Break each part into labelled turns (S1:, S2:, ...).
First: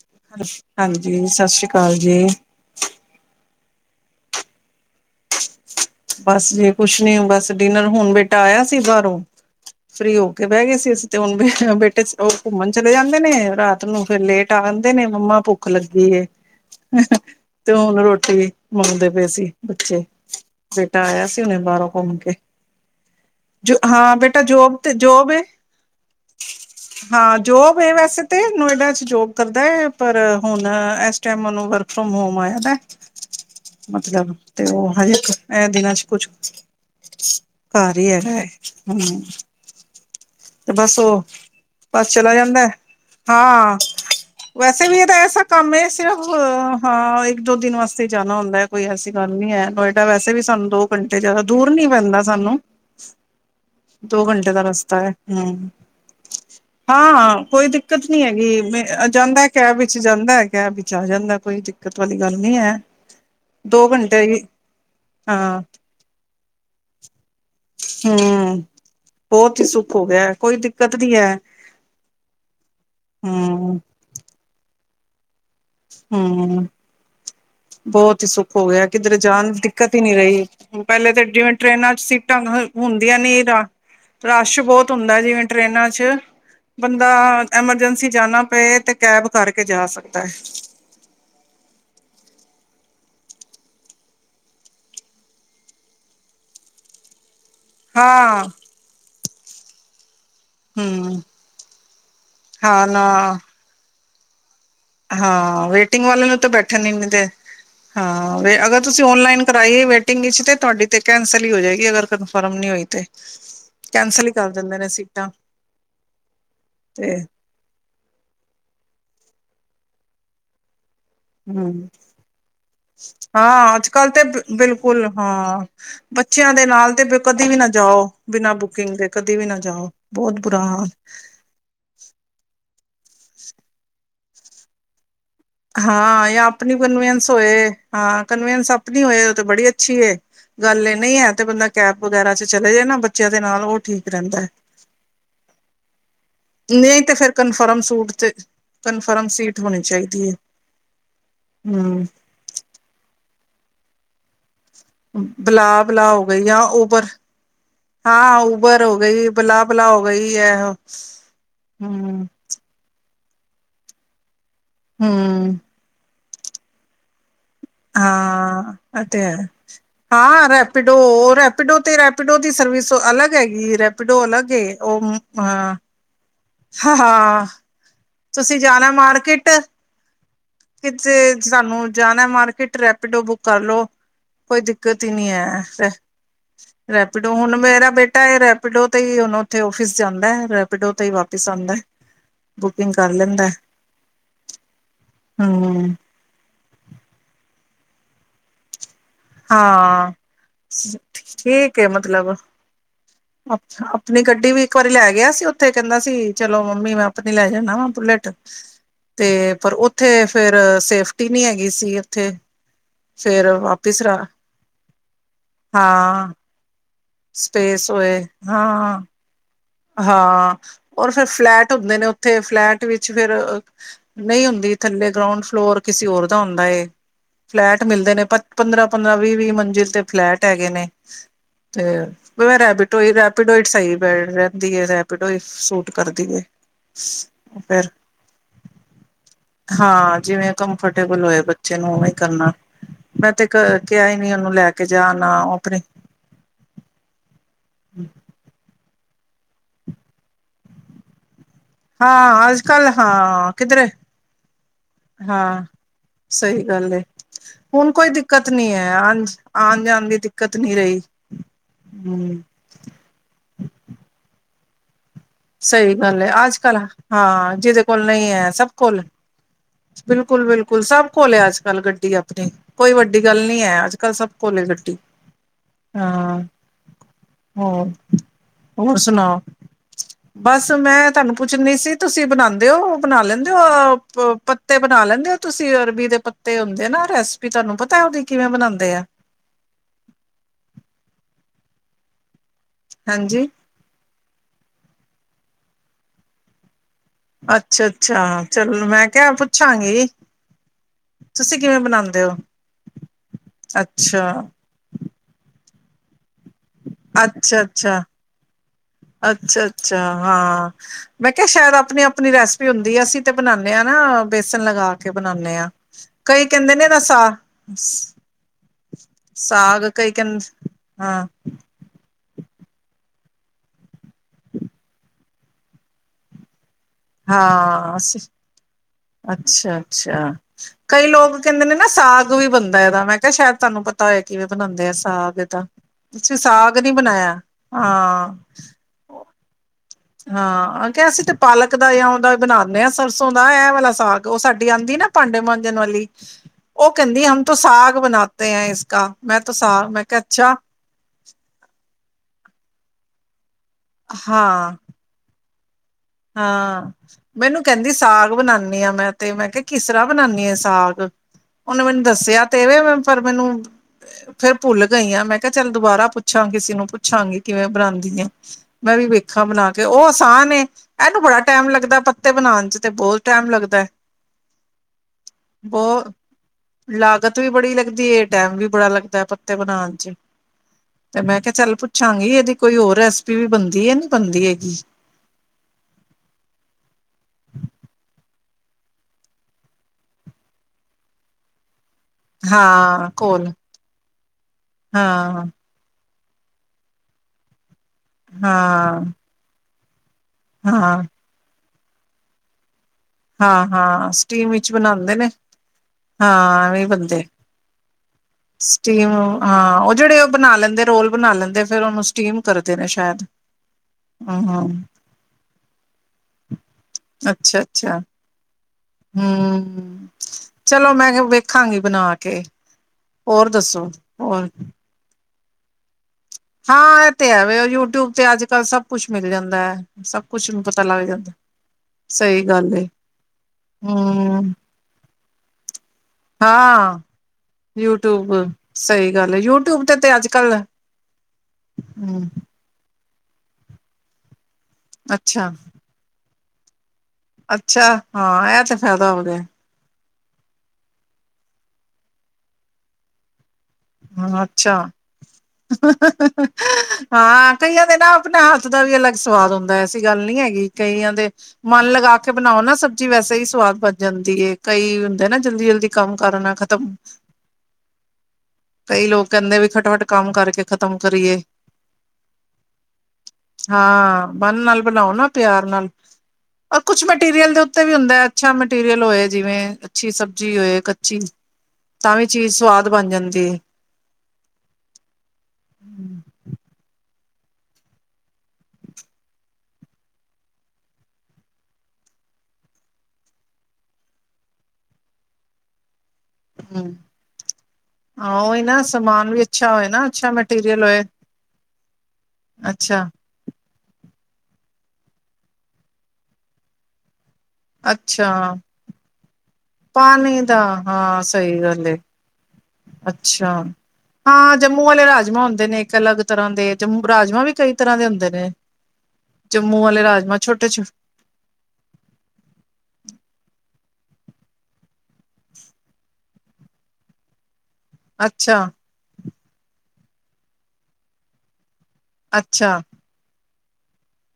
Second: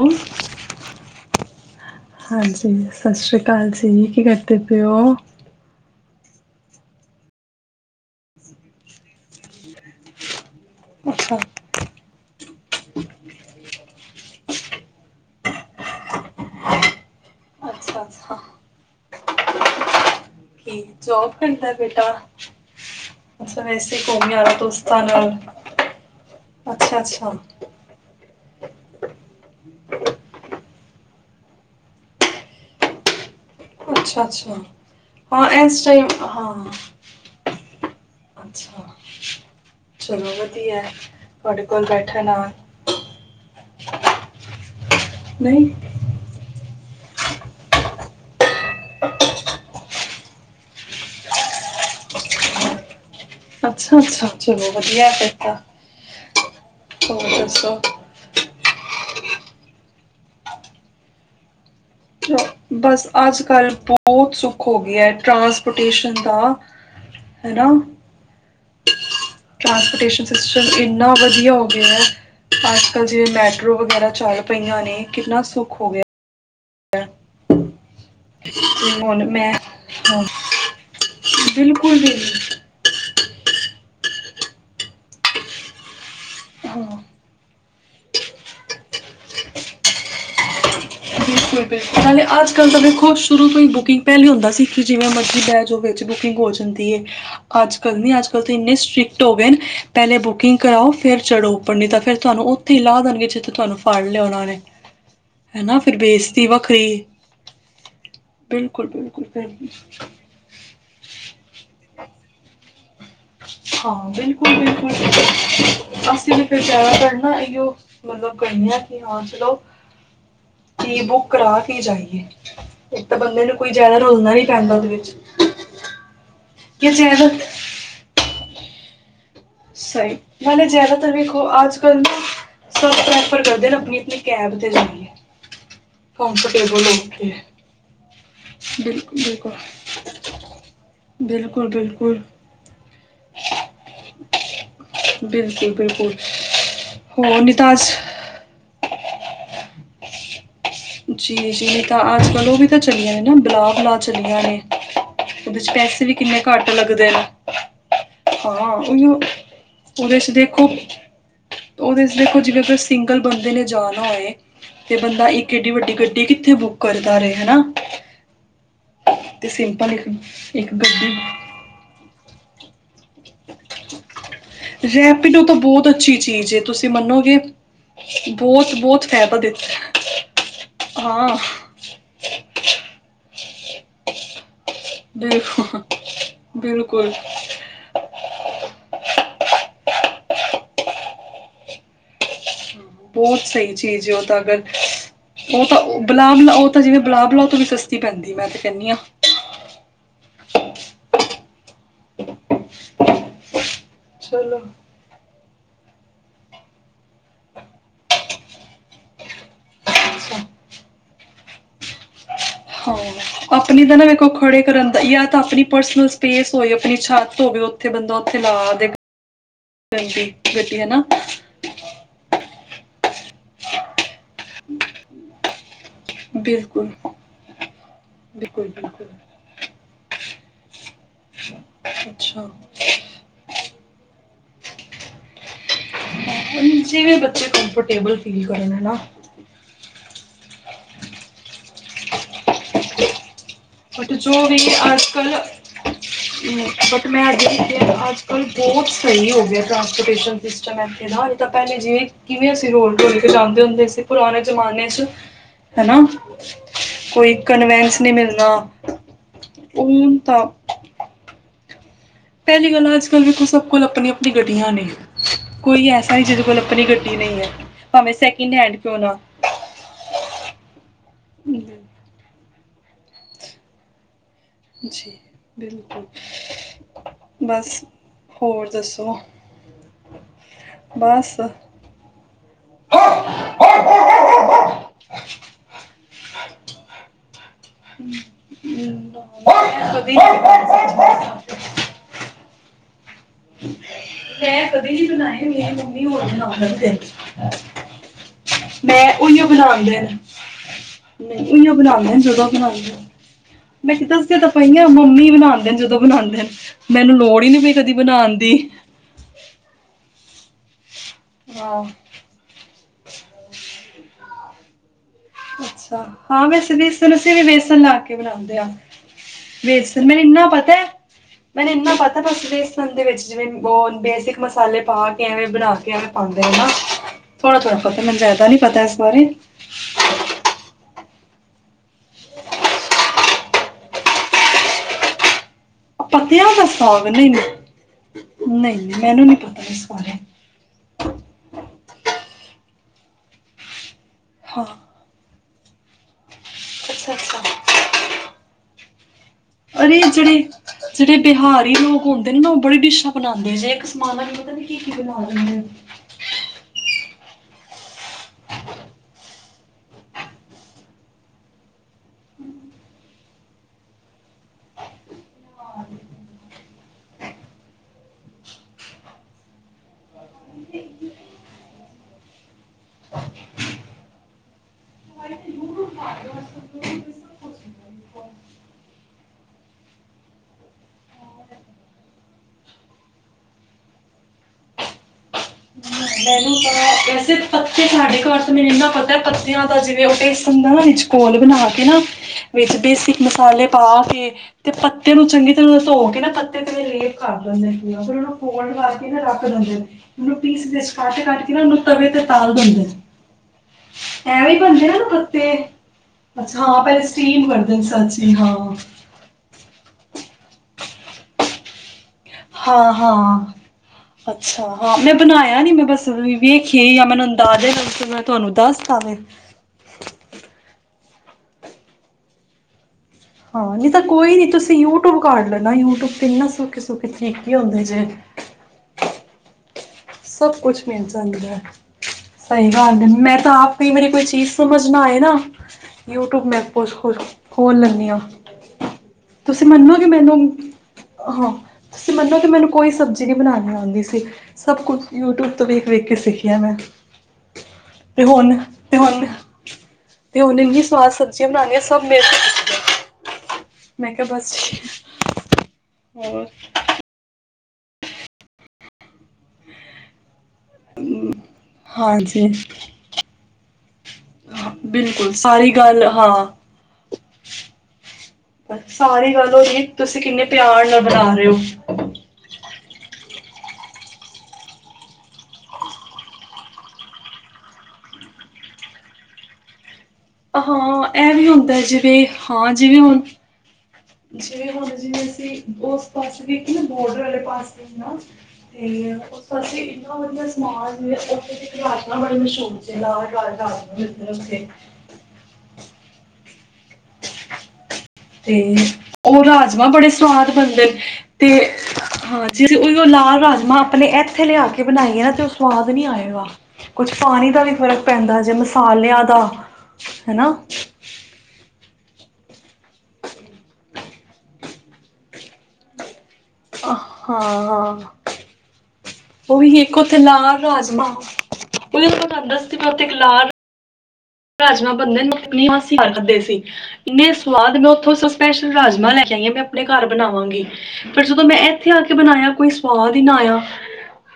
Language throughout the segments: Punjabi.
S1: ਹੈਲੋ
S2: ਹਾਂਜੀ ਸਤਿ ਸ੍ਰੀ ਅਕਾਲ ਜੀ।
S1: ਕਾਲ ਸੀ ਜੀ ਕੀ ਕਰਦੇ ਪਏਓ।
S2: ਬਸ ਜੇ ਕੁਛ ਨੀ ਬਸ ਡਿਨਰ ਹੁਣ ਬੇਟਾ ਆਇਆ ਸੀ ਬਾਹਰੋਂ ਫਰੀ ਹੋਕ ਬਹਿ ਗਏ ਸੀ ਅਸੀਂ ਤੇ
S1: ਅੱਛਾ
S2: ਹੁਣ ਬੇਟੇ ਚ ਉਹ ਘੁੰਮਣ ਚਲੇ ਜਾਂਦੇ ਨੇ ਰਾਤ ਨੂੰ ਫੇਰ ਲੇਟ ਆਂਦੇ ਨੇ ਮੰਮਾ ਭੁੱਖ ਲੱਗੀ ਤੇ ਹੁਣ
S1: ਅੱਛਾ ਅੱਛਾ
S2: ਰੋਟੀ ਮੰਗਦੇ ਪਏ ਸੀ ਬੱਚੇ।
S1: ਕੀ
S2: ਬੇਟਾ ਆਇਆ
S1: ਜੋਬ
S2: ਸੀ ਹੁਣੇ
S1: ਕਰਦਾ
S2: ਬਾਹਰੋਂ
S1: ਬੇਟਾ
S2: ਘੁੰਮ ਕੇ
S1: ਅੱਛਾ
S2: ਜੋ
S1: ਵੈਸੇ
S2: ਹਾਂ
S1: ਘੁੰਮ
S2: ਬੇਟਾ
S1: ਆ ਰਿਹਾ
S2: ਜੋਬ ਤੇ
S1: ਦੋਸਤਾਂ ਨਾਲ
S2: ਜੋਬ ਹੈ
S1: ਅੱਛਾ ਅੱਛਾ
S2: ਹਾਂ ਜੋਬ ਵੈਸੇ ਤੇ। ਨੋਇਡਾ ਚ ਜੋਗ ਕਰਦਾ ਹੈ ਪਰ ਹੁਣ ਟਾਈਮ ਓਨੂੰ ਵਰਕ ਫਰੋਮ ਹੋਮ ਆਇਆ।
S1: ਅੱਛਾ
S2: ਮਤਲਬ
S1: ਅੱਛਾ
S2: ਤੇ ਉਹ ਹਜੇ ਇੱਕ
S1: ਹਾਂ
S2: ਇਹ
S1: ਇਸ
S2: ਦਿਨਾਂ ਚ
S1: ਟਾਈਮ
S2: ਕੁਛ
S1: ਹਾਂ
S2: ਘਰ ਹੀ ਹੈਗਾ ਹੈ
S1: ਅੱਛਾ
S2: ਹੂ।
S1: ਚਲੋ
S2: ਤੇ
S1: ਵਧੀਆ
S2: ਬਸ ਉਹ
S1: ਤੁਹਾਡੇ ਕੋਲ
S2: ਬਸ
S1: ਬੈਠਾ
S2: ਚਲਾ
S1: ਨਾਲ
S2: ਜਾਂਦਾ ਹਾਂ। ਵੈਸੇ ਵੀ ਇਹ ਤਾਂ ਐਸਾ
S1: ਨਹੀਂ
S2: ਕੰਮ ਸਿਰਫ ਹਾਂ ਇੱਕ ਦੋ ਦਿਨ ਵਾਸਤੇ ਜਾਣਾ ਹੁੰਦਾ। ਕੋਈ ਐਸੀ ਗੱਲ ਨੀ ਹੈ ਨੋਇਡਾ ਵੈਸੇ ਵੀ ਸਾਨੂੰ ਦੋ ਘੰਟੇ ਜ਼ਿਆਦਾ ਦੂਰ ਨੀ ਪੈਂਦਾ ਸਾਨੂੰ।
S1: ਅੱਛਾ
S2: ਦੋ
S1: ਅੱਛਾ
S2: ਘੰਟੇ ਦਾ
S1: ਚਲੋ
S2: ਰਸਤਾ
S1: ਵਧੀਆ
S2: ਹੈ
S1: ਫਿਰ। ਤਾਂ ਹੋਰ
S2: ਹਾਂ ਕੋਈ
S1: ਦੱਸੋ
S2: ਦਿੱਕਤ ਨੀ ਹੈਗੀ ਜਾਂਦਾ ਕੈਬ। ਵਿੱਚ ਜਾਂਦਾ ਹੈ ।ਕ ਵਿੱਚ ਆ ਜਾਂਦਾ ਕੋਈ। ਦਿੱਕਤ ਵਾਲੀ
S1: ਚ
S2: ਗੱਲ ਨਹੀਂ ਹੈ
S1: ਬਸ ਅੱਜ ਕੱਲ
S2: ਦੋ ਘੰਟੇ
S1: ਬਹੁਤ
S2: ਹੀ
S1: ਸੁੱਖ ਹੋ ਗਿਆ ਹੈ
S2: ਹਾਂ
S1: ਟਰਾਂਸਪੋਰਟੇਸ਼ਨ ਦਾ ਹਨਾ।
S2: ਹਮ ਬਹੁਤ ਹੀ ਸੁੱਖ ਹੋ ਗਿਆ ਕੋਈ
S1: ਸਿਸਟਮ
S2: ਦਿੱਕਤ
S1: ਇੰਨਾ
S2: ਨੀ ਹੈ
S1: ਵਧੀਆ ਹੋ ਗਿਆ। ਅੱਜ ਕੱਲ ਜਿਵੇਂ ਮੈਟਰੋ
S2: ਹਮ
S1: ਵਗੈਰਾ ਚਾਲ ਪਈਆਂ ਨੇ ਕਿੰਨਾ ਸੁੱਖ ਹੋ ਗਿਆ
S2: ਹੂ ਬਹੁਤ ਹੀ ਸੁੱਖ ਹੋ ਗਿਆ
S1: ਤੇ
S2: ਕਿੱਧਰ
S1: ਹੁਣ
S2: ਜਾਣ
S1: ਮੈਂ
S2: ਦੀ ਦਿੱਕਤ ਹੀ ਨਹੀਂ
S1: ਹਾਂ
S2: ਰਹੀ। ਪਹਿਲੇ ਤਾਂ ਜਿਵੇਂ ਟਰੇਨਾਂ
S1: ਬਿਲਕੁਲ
S2: ਚ
S1: ਵੀ
S2: ਸੀਟਾਂ
S1: ਨਹੀਂ
S2: ਹੁੰਦੀਆਂ ਨੀ। ਦਾ ਰਸ਼ ਬਹੁਤ ਹੁੰਦਾ ਜਿਵੇਂ ਟ੍ਰੇਨਾਂ 'ਚ।
S1: ਹਾਂ
S2: ਬੰਦਾ ਐਮਰਜੈਂਸੀ ਜਾਣਾ ਪਏ ਤੇ ਕੈਬ ਕਰਕੇ ਜਾ ਸਕਦਾ ਏ
S1: ਬਿਲਕੁਲ ਬਿਲਕੁਲ ਨਾਲੇ ਅੱਜ ਕੱਲ੍ਹ ਤਾਂ ਦੇੇਖੋ ਸ਼ੁਰੂ ਤੋਂ ਈ ਬੁਕਿੰਗ ਪਹਿਲੀ ਹੁੰਦਾ ਸੀ ਜਿਵੇਂ ਮਰਜ਼ੀ ਬੈ ਜੋ ਵਿੱਚ ਬੁਕਿੰਗ ਹੋ ਜਾਂਦੀ ਏ ਅੱਜ ਕੱਲ ਨੀ ਅੱਜ ਕੱਲ
S2: ਹਾਂ
S1: ਤਾਂ ਇੰਨੇ ਸਟ੍ਰਿਕਟ- ਤੋ ਗਏ ਨੇ ਪਹਿਲੇ ਬੁੱਕ- ਬੁਕਿੰਗ ਕਰਓ ਫਿਰ
S2: ਹਮ
S1: ਚੜ੍ਹੋ ਉਪਰ ।ਨਹੀ ਤਾਂ ਫਿਰ ਤੁਹਾਨੂੰ ਉੱਥੇ ਹੀ
S2: ਹਾਂ
S1: ਲਾਹ
S2: ਨਾ
S1: ਦੇਣਗੇ, ਜਿੱਥੇ ਤੁਹਾਨੂੰ- ਫੜ੍ਹ ਲਿਆ ਉਨਾਂ ਨੇ- ਹੈ
S2: ਹਾਂ ਵੇ
S1: ਨਾ ਫਿਰ
S2: ਵੇਟਿੰਗ ਵਾਲੇ ਨੂੰ
S1: ਬੇਇੱਜ਼ਤੀ
S2: ਤਾਂ ਬੈਠਣ ਨੀ
S1: ਵੱਖਰੀ
S2: ਦਿੰਦੇ। ਹਾਂ ਅਗਰ,
S1: ਬਿਲਕੁਲ
S2: ਤੁਸੀਂ
S1: ਬਿਲਕੁਲ
S2: ਔਨਲਾਈਨ
S1: ਫਿਰ
S2: ਕਰਾਈ ਵੇਟਿੰਗ ਵਿਚ ਤੇ ਤੁਹਾਡੀ ਤੇ ਕੈਂਸਲ ਹੀ ਹੋ ਜਾਏਗੀ। ਅਗਰ ਕੰਨਫਰਮ ਨਈ ਹੋਈ ਤੇ-
S1: ਹਾਂ
S2: ਕੈਂਸਲ ਹੀ ਕਰ
S1: ਬਿਲਕੁਲ
S2: ਦਿੰਦੇ ਨੇ ਸੀਟਾਂ
S1: ਬਿਲਕੁਲਿਅਸੀਂ ਤੇ ਫਿਰ ਪਿਆਦਾ
S2: ਤੇ
S1: ਕਰਨਾ ਇਓ ਮਤਲਬ ਕਰਨਦੇ ਆ ਕਿ ਹਾਂ ਚਲੋ ਕੀ ਬੁੱਕ ਕਰਾ ਕੇ
S2: ਹੂੰ-
S1: ਜਾਈਏ ਇੱਕ ਤਾਂ ਬੰਦੇ ਨੂੰ ਕੋਈ
S2: ਹਾਂ ਅੱਜ
S1: ਜ਼ਿਆਦਾ
S2: ਕੱਲ ਤੇ
S1: ਰੋਲਣਾ ਨਹੀਂ ਪੈਂਦਾ ਉਹਦੇ
S2: ਬਿਲਕੁਲ
S1: ਵਿੱਚ
S2: ਹਾਂ ਬੱਚਿਆਂ ਦੇ-
S1: ਕਿ
S2: ਨਾਲ ਤੇ ਬਿਰ
S1: ਜ਼ਿਆਦਾ
S2: ਕਦੀ ਵੀ ਨਾ ਜਾਓ ਨਾ ਬੁਕਿੰਗ ਦੇ ਕਦੇ ਵੀ ਨਾ ਜਾਓ
S1: ਸਹੀ
S2: ਬਹੁਤ ਬੁਰਾ
S1: ਨਾਲੇ
S2: ਹਾਲ
S1: ਜ਼ਿਆਦਾਤਰ ਵੇਖੋ ਅਜ ਕੱਲ ਨਾ ਸਭ ਪ੍ਰੈਫਰ ਕਰਦੇ ਨੇ ਆਪਣੀ ਆਪਣੀ ਕੈਬ ਤੇ ਜਾਈਏ
S2: ਹਾਂ, ਜਾਂ ਆਪਣੀ
S1: ਕੰਫਰਟੇਬਲ ਹੋ
S2: ਕਨਵੈਂਸ
S1: ਕੇ
S2: ਹੋਏ ਹਾਂ ਕਨਵੈਨਸ ਆਪਣੀ
S1: ਬਿਲਕੁਲ
S2: ਹੋਏ
S1: ਬਿਲਕੁਲ
S2: ਉਹ ਤੇ ਬੜੀ ਅੱਛੀ ਏ। ਗੱਲ ਇਹ ਨਹੀਂ ਹੈ ਤੇ
S1: ਬਿਲਕੁਲ
S2: ਬੰਦਾ ਕੈਬ
S1: ਬਿਲਕੁਲ
S2: ਵਗੈਰਾ 'ਚ ਚਲੇ ਜਾਏ ਨਾ ਬੱਚਿਆਂ ਦੇ ਨਾਲ ਉਹ ਠੀਕ ਰਹਿੰਦਾ ਏ
S1: ਬਿਲਕੁਲ ਬਿਲਕੁਲ
S2: ਨ ਤੇ
S1: ਹੋ
S2: ਫੇਰ
S1: ਨਹੀਂ ਤਾਂ
S2: ਕਨਫਰਮ
S1: ਅੱਜ
S2: ਸੂਟ'ਚ ਕਨਫਰਮ ਸੀਟ ਹੋਣੀ ਚਾਹੀਦੀ ਏ
S1: ਜੀ ਜੀ ਨਹੀਂ ਤਾਂ ਅੱਜ ਕੱਲ੍ਹ ਉਹ ਵੀ ਤਾਂ ਚਲੀਆ ਏ ਨਾ ਬਲਾ ਬਲਾ ਚੱਲੀਆਂ ਨੇ ਉਹਦੇ ਚ
S2: ਬਲਾ
S1: ਪੈਸੇ
S2: ਬਲਾ
S1: ਵੀ
S2: ਹੋ
S1: ਕਿੰਨੇ
S2: ਗਈ ਜਾਂ
S1: ਘੱਟ
S2: ਉਬਰ।
S1: ਲੱਗਦੇ ਨੇ
S2: ਹਾਂ ਉਬਰ ਹੋ ਗਈ ਬਲਾ ਬਲਾ ਹੋ
S1: ਉਹਦੇ 'ਚ
S2: ਗਈ
S1: ਦੇਖੋ
S2: ਐਹੋ ਹੂੰ
S1: ਅਜਕਲ ਬੰਦੇ ਨੇ ਜਾਣਾ ਏ
S2: ਹੂੰ
S1: ਤੇ ਗੱਡੀ ਕਿੱਥੇ ਬੁੱਕ ਕਰਦਾ ਰਏ ਹਨਾ
S2: ਹਾਂ ਐ ਤੇ ਹੈ
S1: ਸਿੰਪਲ ਇੱਕ
S2: ਹਾਂ
S1: ਇੱਕ
S2: ਰੈਪੀਡੋ
S1: ਗੱਡੀ
S2: -ਰੈਪੀਡੋ ਤੇ ਰਪ -ਪਿਡੋ ਦੀ ਸਰਵਿਸ ਤੋ ਅਲੱਗ ਹੈਗੀ ਏ ।ਰੈਪੀਡੋ ਅਲੱਗ ਏ ਉਹ ਅਮ
S1: ਰੈਪਿਡੋ ਤਾਂ
S2: ਹਾਂ
S1: ਬਹੁਤ ਅੱਛੀ ਚੀਜ਼ ਹੈ ਤੁਸੀਂ
S2: ਹਾਂ
S1: ਮੰਨੋਗੇ
S2: ਹਾਂ ਤੁਸੀਂ
S1: ਬਹੁਤ
S2: ਜਾਣਾ
S1: ਬਹੁਤ
S2: ਮਾਰਕ
S1: ਫਾਇਦਾ ਦਿੱਤਾ ਹਾਂ
S2: ਕਿਥੇ ਸਾਨੂੰ ਜਾਨਾ ਮਾਰਕੀਟ। ਰੈਪੀਡੋ ਬੁੱਕ ਕਰ ਲੋ ਕੋਈ ਦਿਕ-ਤ ਦਿੱਕਤ ਇ ਨੀ ਐ।
S1: ਬਿਲਕੁਲ ਬਿਲਕੁਲ
S2: ਰੈਪਿਡੋ ਹੁਣ ਮੇਰਾ ਬੇਟ- ਰੈਪੀਡੋ ਤੇ ਈ ਹੁਨ ਉਥੇ ਓਫਿਸ ਜਾਂਦਾ ਰੈਪੀਡੋ ਤੇ ਈ ਵਾਪਿਸ ਆਂਦਾ ।
S1: ਬਹੁਤ ਸਹੀ ਚੀਜ਼ ਏ ਉਹ ਤਾਂ ।ਅਗਰ- ਉਹ ਤਾਂ
S2: ਹਮ
S1: ਉ ਬੁਲਾ ਉਹ ਤਾਂ ਜਿਵੇਂ ਬਲਾ ਬਲਾ ਤੋਂ ਵੀ ਸਸਤੀ ਪੈਂਦੀ ਏ ਮੈ ਤੇ ਕੇਨੀ ਆਂ।
S2: ਹਾਂ ਠੀਕ ਏ ਮਤਲਬ ਅਪਨੀ ਗੱਡੀ
S1: ਚਲੋ
S2: ਵੀ ਇੱਕ ਵਾਰੀ ਲੈ ਗਿਆ ਸੀ ਉੱਥੇ। ਕਹਿੰਦਾ ਸੀ ਚਲੋ ਮੰਮੀ ਮੈਂ ਅਪਨੀ ਲੈ ਜਾਂਨਾ ਵਾ ਬੁਲੇਟ ਤੇ- ਪਰ ਉੱਥੇ
S1: ਅੱਛਾ
S2: ਫੇਰ ਸੇਫ ਟੀ ਨੀ ਹੈਗੀ ਸੀ ਉੱਥੇ। [inaudible]
S1: ਹ
S2: ਫੇਰ
S1: ਅਪਨੀ ਯਾ
S2: ਵਾਪਿਸ
S1: ਨਾ
S2: ਰਾ
S1: ਵੇਖੋ ਖੜੇ ਕਰਨ ਦਾ ਯਾ ਤਾਂ ਆਪਣੀ ਪਰਸਨਲ
S2: ਹਾਂ
S1: ਸਪੇਸ ਹੋਏ। ਆਪਨੀ ਛੱਤ ਹੋਵੇ। ਉੱਥੇ
S2: ਸਪੇਸ
S1: ਬੰਦਾ
S2: ਹੋਏ
S1: ਉੱਥੇ ਲਾ ਦੇ।
S2: ਹਾਂ
S1: ਗੰਦੀ
S2: ਹਾਂ
S1: ਗੱਡੀ ਹੈ ਨਾ
S2: ਉਰ ਫੇਰ ਫਲੈਟ ਹੁੰਦੇ ਨੇ ।ਉੱਥੇ ਫਲੈਟ- ਵਿੱਚ ਫੇਰ ਨਹੀਂ ਹੁੰਦੀ ।ਥੱਲੇ ਗਰਾਉਂਡ ਫਲੋਰ- ਕਿਸੇ ਹੋਰ ਦਾ ਹੁੰਦਾ ਏ
S1: ਬਿਲਕੁਲ
S2: ।ਫਲੈਟ ਮਿਲਦੇ ਨੇ
S1: ਬਿਲਕੁਲ
S2: ਪੰਦਰਾਂ-
S1: ਬਿਲਕੁਲ
S2: ਪੰਦਰਾਂ, ਵੀਹ -ਵੀਹ ਮੰਜ਼ਿਲ ਤੇ ਫਲੈਟ- ਹੈਗੇ ਨੇ ਤ ਤੇ
S1: ਅੱਛਾ
S2: ਮੈਂ ਰੈਪੀਡੋ ਰੈਪੀਡੋ ਈ ਸਈ ਬੈਠ- ਦੀ ਏ ਰੈਪਿਡੋ ਈ।
S1: ਜਿਵੇਂ ਬੱਚੇ
S2: ਫਿਰ
S1: ਕੰਫਰਟੇਬਲ ਫੀਲ ਕਰਨ ਹੈਨਾ।
S2: ਹਾਂ ਜਿਵੇਂ ਕੰਫਰਟੇਬਲ ਹੋਏ ਬੱਚੇ ਨੂੰ ਉਂਵੇ ਕਰਨਾ- ਮੈਂ ਤੇ ਕ
S1: ਬਟ ਜੋ ਵੀ ਏ ਅੱਜ ਕੱਲ ।ਬਟ ਮੈਂ ਅੱਜ- ਅੱਜ ਕੱਲ੍ਹ ਬੋਤ ਸਹੀ ਏ ਤੇ ਟਰਾਂਸਪੋਰਟੇਸ਼ਨ ਸਿਸਟਮ ਏ- ਤਾਂ ਪਹਿਲੇ ਜਿਵੇਂ
S2: ਹਾਂ
S1: ਕਿਵੇਂ
S2: ਅੱਜ
S1: ਅਸੀਂ
S2: ਕੱਲ
S1: ਰੋਲ ਕਢੋਲ ਕੇ
S2: ਹਾਂ
S1: ਜਾਂਦੇ ਹੁੰਦੇ
S2: ਕਿਧਰੇ
S1: ਸੀ ਪੁਰਾਨੇ ਜ਼ਮਾਨੇ 'ਚ।
S2: ਹਾਂ
S1: ਹੈਨਾ।
S2: ਸਹੀ ਗੱਲ
S1: ਕੋਈ ਕਨਵੈਂਸ ਨਹੀਂ ਮਿਲਣਾ।
S2: ਆਂਜ ਆਨ
S1: ਉਹ
S2: ਜਾਨ
S1: ਹੁਣ
S2: ਦੀ
S1: ਤਾਂ
S2: ਦਿੱਕਤ ਨਈ ਰਈ।
S1: ਪਹਿਲੀ ਗੱਲ ਅੱਜ ਕੱਲ ਵੇਖੋ ਸਭ ਕੋਲ ਅਪਨੀ ਅਪਨੀ ਗੱਡੀ- ਡੀਆਂ ਨੇ। [inaudible] ਕੋਈ
S2: ਸਹੀ
S1: ਐਸਾ
S2: ਗੱਲ
S1: ਨਹੀਂ
S2: ਏ
S1: ਜਿਹਦੇ
S2: ਅੱਜ
S1: ਕੋਲ
S2: ਕੱਲ੍ਹ
S1: ਆਪਣੀ ਗੱਡੀ ਨਹੀਂ ਹੈ
S2: ਹਾਂ ਜਿਹਦੇ ਕੋਲ
S1: ਭਾਵੇਂ
S2: ਨਹੀਂ ਏ
S1: ਸੈਕਿੰਡ
S2: ਸਭ
S1: ਹੈਂਡ ਕਿਉਂ
S2: ਕੋਲ
S1: ਨਾ।
S2: ਬਿਲਕੁਲ ਬਿਲਕੁਲ ਸਭ ਸੱਭ ਕੋਲ ਐ ਅੱਜ ਕੱਲ ਗੱਡੀ ਆਪਣੀ। ਕੋਈ ਵੱਡੀ ਗੱਲ ਨ੍ਹੀਂ ਐ ਅੱਜ ਕੱਲ੍ਹ ਸਭ ਸੱਭ ਕੋਲ ਐ ਗੱਡੀ
S1: ਜੀ ਬਿਲਕੁਲ
S2: ਹਾਂ,
S1: ਬਸ
S2: ਹੋਰ ਹੋਰ ਸੁਣਾ? ਬਸ ਮੈਂ ਤੁਹਾਨੂੰ
S1: ਬਸ
S2: ਪੁੱਛਣੀ ਸੀ ਤੁਸੀਂ ਬਣਾਉਂਦੇ? ਬਣਾ ਲੈਂਦੇ ਔ, ਓ ਬਣਾ ਲੈਂਦੇ ਆ ਆ ਪਤ ਬਣਾ ਲੈਂਦੇ ਹੋ ਤੁਸੀਂ ਅਰਬੀ ਦੇ ਪੱਤੇ ਹੁੰਦੇ ਨਾ। ਰੈਸਪੀ ਤਾਨੂੰ ਪਤਾ ਉਹਦੀ ਕਿਵੇਂ ਬਣਾਂਦੇ ਆ?
S1: [unintelligible]
S2: ਹਾਂਜੀ!
S1: ਮੈਂ ਕਦੇ ਨੀ ਬਣਾਏ ਮੇਰੀ ਮੰਮੀ ਹੋਰੀ ਬਨਾ ਲੈਂਦੇ
S2: ਅੱਛਾ ਅੱਛਾ। ਚਲੋ
S1: ਮੈਂ
S2: ਕਿਹਾ
S1: ਉਈਆਂ ਬਣਾਉਂਦੇ
S2: ਪੁੱਛਾਂਗੀ
S1: ਨਹੀਂ
S2: ਤੁਸੀਂ
S1: ਉਈਆਂ
S2: ਕਿਵੇਂ
S1: ਬਣਾਉਂਦੇ
S2: ਹੋ
S1: ਜਦੋਂ ਬਣਾਉਦੇ ਮੈਂ ਕਿਹਾ
S2: ਅੱਛਾ
S1: ਦੱਸਦੀ ਤਾਂ ਪਈ ਆਂ ਮੰਮੀ ਬਣਾਂਦੇ ਜਦੋਂ ਬਣਾਉਂਦੇ ਐ ਮੈਨੂੰ ਲੋੜ ਹੀ ਨ੍ਹੀਂ
S2: ਅੱਛਾ
S1: ਪਈ ਕਦੀ
S2: ਅੱਛਾ
S1: ਬਣਾਉਣ ਦੀ।
S2: ਅੱਛਾ ਅੱਛਾ, ਹਾਂ। ਮੈਂ ਕਿਹਾ ਸ਼ਾਇਦ
S1: ਹਾਂ
S2: ਆਪਣੀ-ਆਪਣੀ ਰੈਸਪੀ ਹੁੰਦੀ ਦੀ ਅਸੀਂ ਤੇ ਬਣਾਉਦੇ ਹਾਂ ਨਾ ਬੇਸਨ ਲਗਾ ਕੇ ਬਣਾਉਂਦੇ ਹਾਂ
S1: ਅੱਛਾ
S2: ਕਈ
S1: ਹਾਂ ਵੈਸੇ
S2: ਕਹਿੰਦੇ ਨੇ ਇਹਦਾ
S1: ਬੇਸਣ ਅਸੀਂ
S2: ਸਾਗ
S1: ਵੀ ਬੇਸਣ ਲਾ ਕੇ ਬਣਾਂਦੇ ਹਾਂ,
S2: ਸਾਗ
S1: ਬੇਸਣ
S2: ਕਈ
S1: ਮੈਨੂੰ ਇੰਨਾ
S2: ਕਹਿੰਦੇ
S1: ਪਤਾ,
S2: ਹਾਂ
S1: ਮੈਨੂੰ ਇੰਨਾ ਪਤਾ ਤਾਂ ਬਸ ਬੇਸਨ ਦੇ ਵਿੱਚ ਜਿਵੇਂ ਉਹ ਬੋ ਬੇਸਿਕ ਮਸਾਲੇ ਪਾ ਕੇ ਐਵੇਂ ਬਣਾ ਕੇ ਐਵੇਂ ਪਾਂਦੇ ਐ ਨਾ? ਥੋੜਾ-ਥੋੜਾ
S2: ਹਾਂ
S1: ਪਤਾ ਮੈਨੂੰ
S2: ਅਸੀਂ
S1: ਜ਼ਿਆਦਾ ਨੀ ਪਤਾ ਇਸ ਬਾਰੇ
S2: ਅੱਛਾ ਅੱਛਾ ਕਈ ਲੋਕ ਕਹਿੰਦੇ ਨੇ ਨਾ ਸਾਗ ਵੀ ਬਣਦਾ ਇਹਦਾ ਮੈਂ ਕਿਹਾ ਸ਼ਾਇਦ ਤਾਨੂੰ ਪਤਾ ਹੋਇਆ ਕਿਵੇਂ ਬਣਾਂਦੇ ਏ ਸਾਗ ਇਹਦਾ ਅਸੀਂ
S1: ਪਤਿਆਂ ਦਾ
S2: ਨੀ
S1: ਸਾਗ ਨਈਂ
S2: ਬਣਾਇਆ
S1: ਨਈਂ,
S2: ਹਾਂ
S1: ਨਹੀਂ ਮੈਨੂੰ ਨੀ ਪਤਾ ਬਾਰੇ
S2: ਹਾਂ, ਅਸੀਂ ਤਾਂ ਪਾਲਕ ਦਾ, ਜਾਂ ਉਹਦਾ ਬਣਾ ਪਿਆ ਸਰਸੋਂ ਦਾ ਇਹ ਵਾਲਾ ਸਾਗ। ਉਹ,
S1: ਹਾਂ
S2: ਸਾਡੀ ਆਂਦੀ ਅ ਨਾ, ਭਾਂਡੇ ਮਾਣ ਦੁਨਾਲੀ ਉਹ
S1: ਅੱਛਾ
S2: ਕਹਿੰਦੀ,
S1: ਅੱਛਾ
S2: ਹਮ ਤੋ ਸਾਗ ਬਣਾਤੇ ਹੈ ਇਸ ਕਾ
S1: ਅਰੇ, ਜਿਹੜੇ-ਜਿਹੜੇ ਬਿਹਾਰੀ ਲੋਕ ਹੁੰਦੇ ਨਾਂ, ਬੜੀ ਡਿਸ਼ਾਂ ਬਣਾਦੇ ਜੇ? ਸਮਾਨ ਦਾ ਪਤਾ ਵੀ,
S2: ਹਾਂ
S1: ਕੀ-ਕੀ ਬਣਾ ਲੀਨੇ
S2: ਹਾਂ ਮੈਨੂੰ ਕਹਿੰਦੀ ਸਾ ਬਣਾਂਦੀ ਆਂ ਮੈਂ ਤੇ ਮੈਂ ਕਿ ਕਿਸ ਤਰ੍ਹਾਂ ਬਣਾਨੀ ਐ ਸਾਗ, ਉਹਨੇ ਮੈਨੂੰ ਦੱਸਿਆ ਤੇ ਇਵੇ ਮੈਂ ਪਰ ਮੈਨੂੰ ਫੇਰ ਭੁੱਲ ਗਈ ਆਂ, ਮੈਂ ਕਿਹਾ ਚੱਲ ਦੁਬਾਰਾ ਪੁੱਛਾਂ ਕਿਸੇ ਨੂੰ ਪੁੱਛਾਂਗੀ ਕਿਵੇਂ ਬਣਾਂਦੀ ਐਂ ਮੈਂ ਵੀ ਵੇਖਾਂ ਬਣਾ ਕੇ ਉਹ ਆਸਾਨ ਏ ਇਹਨੂੰ ਬੜਾ ਟੈਮ ਲੱਗਦਾ ਪੱਤੇ ਬਣਾਉਣ ਚ ਤੇ ਬਹੁਤ ਟੈਮ ਲੱਗਦਾ। ਬਹੁਤ ਲਾਗਤ ਵੀ ਬੜੀ ਲੱਗਦੀ ਏ, ਟੈਮ ਵੀ ਬੜਾ ਲੱਗਦਾ ਐ ਪੱਤੇ ਬਣਾਉਣ ਚ, ਤੇ ਮੈਂ ਕਿਆ ਚੱਲ ਪੁੱਛਾਂਗੀ ਇਹਦੀ ਕੋਈ ਹੋਰ ਰੈਸਪੀ ਵੀ ਬਣਦੀ ਐ, ਨੀਂ ਬਣਦੀ ਹੈਗੀ?
S1: [unintelligible] ਮੈਨੂੰ ਪਤਾ ਵੈਸੇ ਪੱਤੇ ਸਾਡੇ ਘਰ ਚ ਮੈਨੂੰ ਐਨਾਂ ਪਤਾ ਪੱਤਿਆਂ ਦਾ ਜਿਵੇਂ ਉਹ ਟੇਸ ਹੁੰਦਾ ਦਾ ਨਾ ਵਿਚ ਕੋੋਲ ਬਣਾ ਕੇ ਨਾ ਵਿੱਚ
S2: ਹਾਂ
S1: ਬੇਸਿਕ
S2: ਘੋਲ
S1: ਮਸਾਲੇ ਪਾ ਕੇ। ਤੇ ਪੱਤੇ ਨੂੰ
S2: ਹਾਂ
S1: ਚੰਗੀ ਤਰ੍ਹਾਂ ਰਸੋ ਕੇ ਨਾ ਪੱਤੇ ਤੇਂ ਲੇਪ ਕਰ ਦਿੰਦੇ ਨੇ। ਫਿਰ ਉਹਨੂੰ ਫੋਨ
S2: ਹਾਂ
S1: ਮਾਰਕੇ ਨਾ ਰੱਖ ਦਿੰਦੇ। ਪੀਸ ਦੇ
S2: ਹਾਂ
S1: ਕਰਕੇ ਨਾ ਉਹਨੂੰ ਤਵੇ ਤੇ ਤਾਲ ਦਿੰਦੇ
S2: ਹਾਂ ਹਾਂ
S1: ਐਵੇਂ
S2: ਸਟੀਮ
S1: ਹੀ
S2: ਵਿੱਚ
S1: ਬਣਦੇ ਨਾ
S2: ਬਣਾਉਦੇ ਨੇ
S1: ਪੱਤੇ ਅੱਛਾ
S2: ਹਾਂ ਇਹਵੇ
S1: ਪਹਿਲੇ
S2: ਬੰਦੇ
S1: ਸਟੀਮ ਕਰਦੇ ਨੇ ਸੱਚੀ ਹਾਂ
S2: ਸਟੀਮ ਹਾਂ ਉਹ ਜਿਹੜੇ ਬਣਾ ਲੈਂਦੇ ਰੋਲ ਬਣਾ ਲੈਂਦੇ ਫਿਰ ਉਹੁ
S1: ਹਾਂ- ਹਾਂ ਅੱਛਾ,
S2: ਹੂੰ
S1: ਹਾਂ ਮੈਂ ਬਣਾਇਆ ਨੀ ਮੈਂ ਬਸ ਵੇਖੀ ਜਾਂ ਮੈਨੂੰ ਅੰਦਾਜੇ। ਤੁਹਾਨੂੰ ਦੱਸ
S2: ਹਮ ਚਲੋ ਮੈਂ ਕਿਹਾ ਵੇਖਾਂਗੀ ਬਣਾ ਕੇ ਹੋਰ
S1: ਹਾਂ
S2: ਦੱਸੋ
S1: ਨਹੀਂ ਤਾਂ ਕੋਈ
S2: ਹੋਰ
S1: ਨੀ ਤੁਸੀਂ ਯੂਟਿਊਬ ਕਰ ਲੈਣਾ ਯੂਟਿਊਬ ਤੇ ਇੰਨਾ ਸੌਖੇ
S2: ਹਾਂ
S1: ਸੌਖੇ
S2: ਇਹ ਤੇ
S1: ਤਰੀਕੇ
S2: ਹੈਵੇ
S1: ਹੁੰਦੇ ਜੇ
S2: ਯੂਟਿਊਬ ਤੇ ਅੱਜ ਕੱਲ ਸਭ ਕੁਛ। ਮਿਲ ਜਾਂਦਾ।
S1: ਸਭ ਕੁਛ ਮਿਲ ਜਾਂਦਾ ਸਹੀ ਗੱਲ ਹੈ ਮੈਂ ਤਾਂ ਆਪ ਕਈ ਵਾਰੀ ਕੋਈ ਚੀਜ਼
S2: ਹੂੰ
S1: ਸਮਝ ਨਾ ਆਏ ਨਾ ਯੂਟਿਊਬ ਮੈਂ ਪੁ
S2: ਹਾਂ
S1: ਖ ਖੋਲ ਲੈਂਦੀ ਹਾਂ
S2: ਯੂਟਿਊਬ ਸਹੀ ਗੱਲ ਹੈ
S1: ਤੁਸੀਂ
S2: ਯੂਟਿਊਬ
S1: ਮੰਨੋ
S2: ਤੇ
S1: ਕਿ
S2: ਤੇ ਅੱਜ
S1: ਮੈਨੂੰ
S2: ਕੱਲ
S1: ਹਾਂ ਤੁਸੀਂ
S2: ਹੂੰ
S1: ਮੰਨੋ ਕਿ ਮੈਨੂੰ ਕੋਈ ਸ ਜਿਹੜੀ ਬਣਾਉਣੀ ਆਉਂਦੀ ਸੀ ਸਭ ਕੁਛ ਯੂਟਿਊਬ
S2: ਅੱਛਾ
S1: ਤੋਂ ਵੇਖ ਵੇਖ ਕੇ ਸਿੱਖ ਗਿਆ ਮੈਂ
S2: ਅੱਛਾ
S1: ਤੇ
S2: ਹਾਂ ਇਹ ਤੇ ਫਾਇਦਾ ਹੋ ਗਿਆ
S1: ਅਤੇ ਉਹਨੇੰ ਵੀ ਸਵਾਦ ਸਬਜ਼ੀਆਂ ਬਣਾਉਣੀਆਂ ਸਭ ਮੇ ਸ।
S2: ਹ ਅੱਛਾ
S1: ਹੈ। ਹੋਰ
S2: ਹਾਂ। ਕਈਆਂ ਦੇ ਨਾ ਆਪਣੇ ਹੱਥ ਦਾ ਵੀ ਅਲੱਗ ਸਵਾਦ ਹੁੰਦਾ ਐਸੀ ਗੱਲ ਨੀ ਹੈਗੀ। ਕਈਆਂ ਦੇ ਮਨ ਲਗਾ ਕੇ
S1: ਹਾਂਜੀ
S2: ਬਣਾਓ ਨਾ ਸਬਜ਼ੀ ਵੈਸੇ ਹੀ ਸਵਾਦ ਬਚ ਜਾਂਦੀ ਏ ਕਈ ਹੁੰਦੇ
S1: ਬਿਲਕੁਲ
S2: ਨਾ ਜਲਦੀ
S1: ਸਾਰੀ
S2: ਜਲਦੀ
S1: ਗੱਲ
S2: ਕੰਮ
S1: ਹਾਂ
S2: ਕਰਨਾ ਖਤਮ। ਕਈ ਲੋਕ
S1: ਸਾਰੀ ਗੱਲ
S2: ਕਹਿੰਦੇ
S1: ਹੋ
S2: ਵੀ
S1: ਰਹੀ
S2: ਖਟਵਟ
S1: ਤੁਸੀਂ
S2: ਕੰਮ
S1: ਕਿੰਨੇ
S2: ਕਰਕੇ
S1: ਪਿਆਰ
S2: ਖ਼ਤਮ
S1: ਨਾਲ ਬਣਾ
S2: ਕਰੀਏ
S1: ਰਹੇ ਹੋ।
S2: ਹਾਂ। ਮਨ ਨਾਲ ਬਣਾਓ ਨਾ ਪਿਆਰ ਨਾਲ--ਅ ਕੁਛ ਮਟੀਰੀਅਲ ਦੇ ਉੱਤੇ ਵੀ ਹੁੰਦਾ। ਅੱਛਾ ਮਟੀਰੀਅਲ ਹੋਏ ਜਿਵੇਂ ਅੱਛੀ ਸਬਜ਼ੀ ਹੋਏ
S1: ਆਹਾਂ
S2: ਕੱਚੀ
S1: ਇਹ ਵੀ ਹੁੰਦਾ
S2: ਤਾਂ ਵੀ
S1: ਜਿਵੇਂ
S2: ਚੀਜ਼
S1: ਹਾਂ
S2: ਸਵਾਦ
S1: ਜਿਵੇਂ
S2: ਬਣ
S1: ਹੁਣ
S2: ਜਾਂਦੀ ਹੈ
S1: ਜਿਵੇਂ ਹੁਣ ਜਿਵੇਂ ਅਸੀਂ ਉਸ ਪਾਸੇ ਵੀ ਕੀ ਹੁੰਦਾ ਬੋਰਡਰ ਵਾਲੇ। ਪਾਸ ਨਾ ਤੇ ਉਸ ਪਾਸੇ ਇਨਾ ਵਧੀਆ ਸਮਾਨ ਉਥੇ ਦੇ ਤੇ ਰਾਜਮਾ ਬੜੇ ਮਸ਼ਹੂਰ ਸੀ ਲਾਲ ਰਾਜਮਾ ਮਿਲਦੇ ਉੱਥੇ
S2: ਹਮ। ਹਾਂ
S1: ਤੇ
S2: ਉਹੀ ਨਾ ਸਮਾਨ ਵੀ
S1: ਉਹ
S2: ਅੱਛਾ
S1: ਰਾਜਮਾਂ
S2: ਹੋਏ ਨਾ
S1: ਬੜੇ
S2: ਅੱਛਾ
S1: ਸਵਾਦ
S2: ਮਟੀਰੀਅਲ
S1: ਬਣਦੇ ਨੇ।
S2: ਹੋਏ
S1: ਤੇ ਹਾਂ ਜੇ ਓਈਉ
S2: ਅੱਛਾ
S1: ਲਾਲ ਰਾਜਮਾਂ ਆਪਣੇ ਏਥ ਏਥੇ ਲਿਆ ਕੇ ਬਣਾਈਏ ਨਾ ਤੇ ਉਹ ਸਵਾਦ ਨੀ ਆਏਗਾ। ਕੁਛ ਪਾਣੀ ਦਾ ਵੀ ਫ਼ਰਕ ਪੈਂਦਾ
S2: ਅੱਛਾ
S1: ਜੇ। ਮਸਾਲਿਆਂ ਦਾ
S2: ਪਾਣੀ
S1: ਹਨਾ
S2: ਦਾ। ਹਾਂ ਸਈ ਗੱਲ। ਲੇ। ਅੱਛਾ। ਹਾਂ। ਜੰਮੂ ਵਾਲੇ ਰਾਜਮਾਂ ਹੁੰਦੇ ਨੇ ਇੱਕ ਅਲੱਗ ਤਰ੍ਹਾਂ ਦੇ, ਜੰਮੂ ਰਾਜਮਾਂ ਵੀ ਕਈ ਤਰ੍ਹਾਂ ਦੇ ਹੁੰਦੇ ਨੇ।
S1: ਉਹੀਹੀ
S2: ਜੰਮੂ
S1: ਇੱਕ
S2: ਵਾਲੇ
S1: ਉੱਥੇ
S2: ਰਾਜਮਾਂ
S1: ਲਾਲ
S2: ਛੋਟੇ ਛੋ
S1: ਰਾਜਮਾ। ਉਈਉ ਤੇ ਮੇ ਤੁਹਾਨੂੰ ਦੱਸਦੀ ਪਈ ਉੱਥੇ ਇੱਕ ਲਾਲ ਰਾਜਮਾ ਬਣਨ ਆਪਣੀ ਮਾਸੀ ਘਰ ਖਾਧੇ ਸੀ। ਇੰਨੇ ਸ ਸਵਾਦ ਲਓ ਉੱਥੋਂ
S2: ਅੱਛਾ
S1: ਸਪੈਸ਼ਲ ਰਾਜਮਾ ਲੈ ਸਹੀ ਆ ਮੈਂ ਆਪਣੇ ਘਰ ਬਣਾਵਾਂਗੀ। ਪਰ ਜਦੋਂ ਮੈਂ ਇਹ ਇੱਥੇ ਆ ਕੇ ਬਣਾਇਆ ਕੋਈ
S2: ਅੱਛਾ
S1: ਸਵਾਦ ਹੀ ਨਾ ਆਇਆ।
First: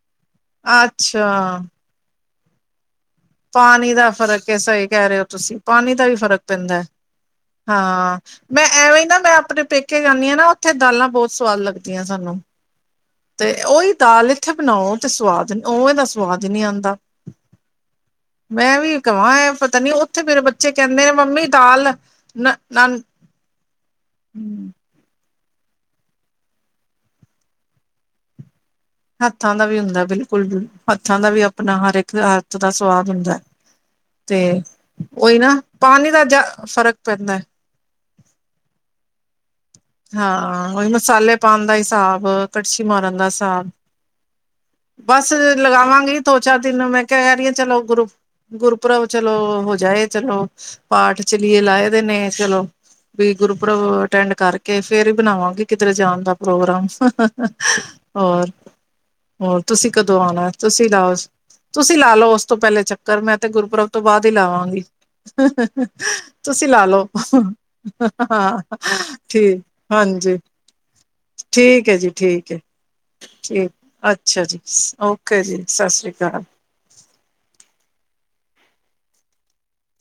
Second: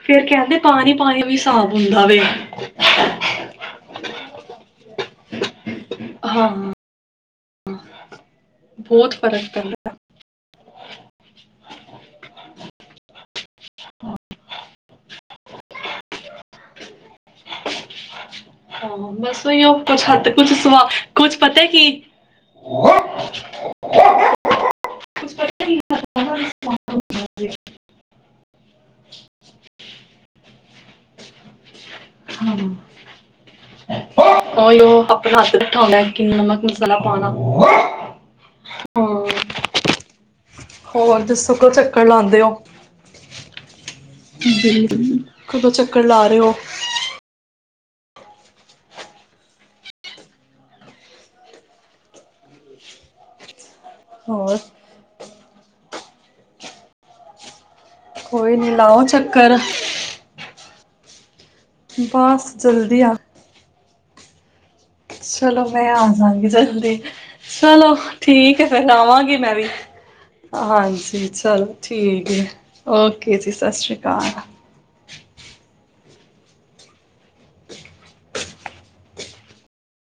S1: ਫੇਰ ਕਹਿੰਦੇ ਪਾਣੀ ਪਾਣੀ ਵੀ
S2: ਅੱਛਾ
S1: ਸਾਫ਼ ਹੁੰਦਾ ਵੇ [inaudible]
S2: ਪਾਣੀ ਦਾ ਫ਼ਰਕ ਐ ਕਹਿ ਰਹੇ ਹੋ ਤੁਸੀਂ ਪਾਣੀ ਦਾ ਵੀ ਫ਼ਰਕ
S1: ਹਾਂ
S2: ਪੈਂਦੇ ਹਾਂ ਮੈਂ ਐਵੇਂ ਹੀ
S1: ਬਹੁਤ
S2: ਨਾ ਮੈਂ
S1: ਫਰਕ
S2: ਆਪਣੇ
S1: ਪੈਂਦਾ
S2: ਪੇਕੇ ਜਾਂਦੀ ਹਾਂ ਨਾ ਉੱਥੇ ਦਾਲਾਂ ਬਹੁਤ ਸਵਾਦ ਲੱਗਦੀਆਂ ਸਾਨੂੰ। ਤੇ ਓਹੀ ਦਾਲ ਇੱਥੇ ਬਣਾਓ ਤੇ ਸਵਾਦ ਓਵੇ ਦਾ ਸਵਾਦ ਹੀ ਨਹੀਂ ਆਉਂਦਾ ਮੈਂ
S1: ਹਾਂ
S2: ਵੀ
S1: ਬਸ
S2: ਕਹਾਂ
S1: ਉਹੀ
S2: ਪਤਾ
S1: ਉਹ
S2: ਨੀ
S1: ਕੁਛ
S2: ਉੱਥੇ
S1: ਹੱਦ
S2: ਮੇਰੇ
S1: ਕੁਛ
S2: ਬੱਚੇ
S1: ਸਵਾ
S2: ਕਹਿੰਦੇ ਨੇ
S1: ਕੁਛ
S2: ਮੰਮੀ
S1: ਪਤਾ ਕੀ
S2: ਦਾਲ ਨਾ ਨ ਹੂੰ [inaudible]
S1: [inaudible]
S2: ਹੱਥਾਂ ਦਾ ਵੀ ਹੁੰਦਾ ਬਿਲਕੁਲ ਹੱਥਾਂ ਦਾ ਵੀ ਆਪਣਾ ਹਰ ਇੱਕ ਹੱਥ ਦਾ
S1: ਹੂੰ
S2: ਸਵਾਦ ਹੁੰਦਾ ਤੇ
S1: ਉਹੀ ਉਹ
S2: ਉਹੀ
S1: ਆਪਣਾ
S2: ਨਾ
S1: ਹੱਥ ਬਠਾਉਂਦਾ
S2: ਪਾਣੀ ਦਾ
S1: ਕਿ
S2: ਜਾ
S1: ਨਮਕ
S2: ਫ਼ਰਕ
S1: ਮਸਾਲਾ ਪਾਉਣਾ
S2: ਪੈਂਦਾ
S1: ਹੂੰ [inaudible]
S2: ਹਾਂ ਹਾਂ ਉਹੀ ਮਸਾਲੇ ਪਾਣ
S1: ਕਦੋਂ
S2: ਦਾ
S1: ਚੱਕਰ
S2: ਹਿਸਾਬ
S1: ਲਾਉਂਦੇ ਹੋ?
S2: ਕੜਛੀ ਮਾਰਨ ਦਾ ਹਿਸਾਬ ਬਸ
S1: ਕਦੋਂ ਚੱਕਰ
S2: ਲਗਾਵਾਂਗੇ
S1: ਲਾ
S2: ਦੋ
S1: ਰਹੇ ਹੋ?
S2: ਚਾਰ ਦਿਨ ਮੈਂ ਕਹਿ ਰਹੀ ਆ ਚਲੋ ਗੁਰੂ ਗੁਰਪ੍ਰਬ ਚਲੋ ਹੋ ਜਾਏ ਚਲੋ ਪਾਠ ਚਲੀਏ ਲਾਏ ਦੇ ਨੇ ਚਲੋ ਵੀ ਗੁਰਪ੍ਰਬ ਅਟੈਂਡ ਕਰ।
S1: ਹੋਰ
S2: ਕੇ ਫੇਰ ਹੀ ਬਣਾਵਾਂਗੇ ਕਿਧਰੇ ਜਾਣ ਦਾ ਪ੍ਰੋਗਰਾਮ। ਹੋਰ
S1: ਕੋਈ ਨੀ ਲਾਓ ਚੱਕਰ।
S2: ਹੋਰ ਤੁਸੀਂ ਕਦੋਂ ਆਉਣਾ ਤੁਸੀਂ ਲਓਸ ਤੁਸੀਂ ਲਾ ਲਓ ਉਸ
S1: ਬਸ
S2: ਤੋਂ ਪਹਿਲੇ
S1: ਜਲਦੀ ਆ
S2: ਚੱਕਰ ਮੈਂ ਤੇ ਗੁਰਪ੍ਰਬ। ਤੋਂ ਬਾਅਦ ਹੀ ਲਾਵਾਂਗੀ।
S1: ਚਲੋ ਮੈਂ ਆਜਾਂਗੀ
S2: ਤੁਸੀਂ ਲਾ
S1: ਜਲਦੀ
S2: ਲਓ
S1: ਚਲੋ ਠੀਕ ਹੈ
S2: ਹਾਂ
S1: ਫੇਰ ਆਵਾਂਗੀ। ਮ
S2: ਠੀਕ
S1: ਵੀ
S2: ਹਾਂਜੀ
S1: ਹਾਂਜੀ ਚਲੋ ਠੀਕ ਹੈ ਓਕੇ ਜੀ
S2: ਠੀਕ
S1: ਸਤਿ ਸ੍ਰੀ ਅਕਾਲ।
S2: ਅੱਛਾ ਜੀ ਓਕੇ ਜੀ ਸਤਿ ਸ੍ਰੀ ਅਕਾਲ।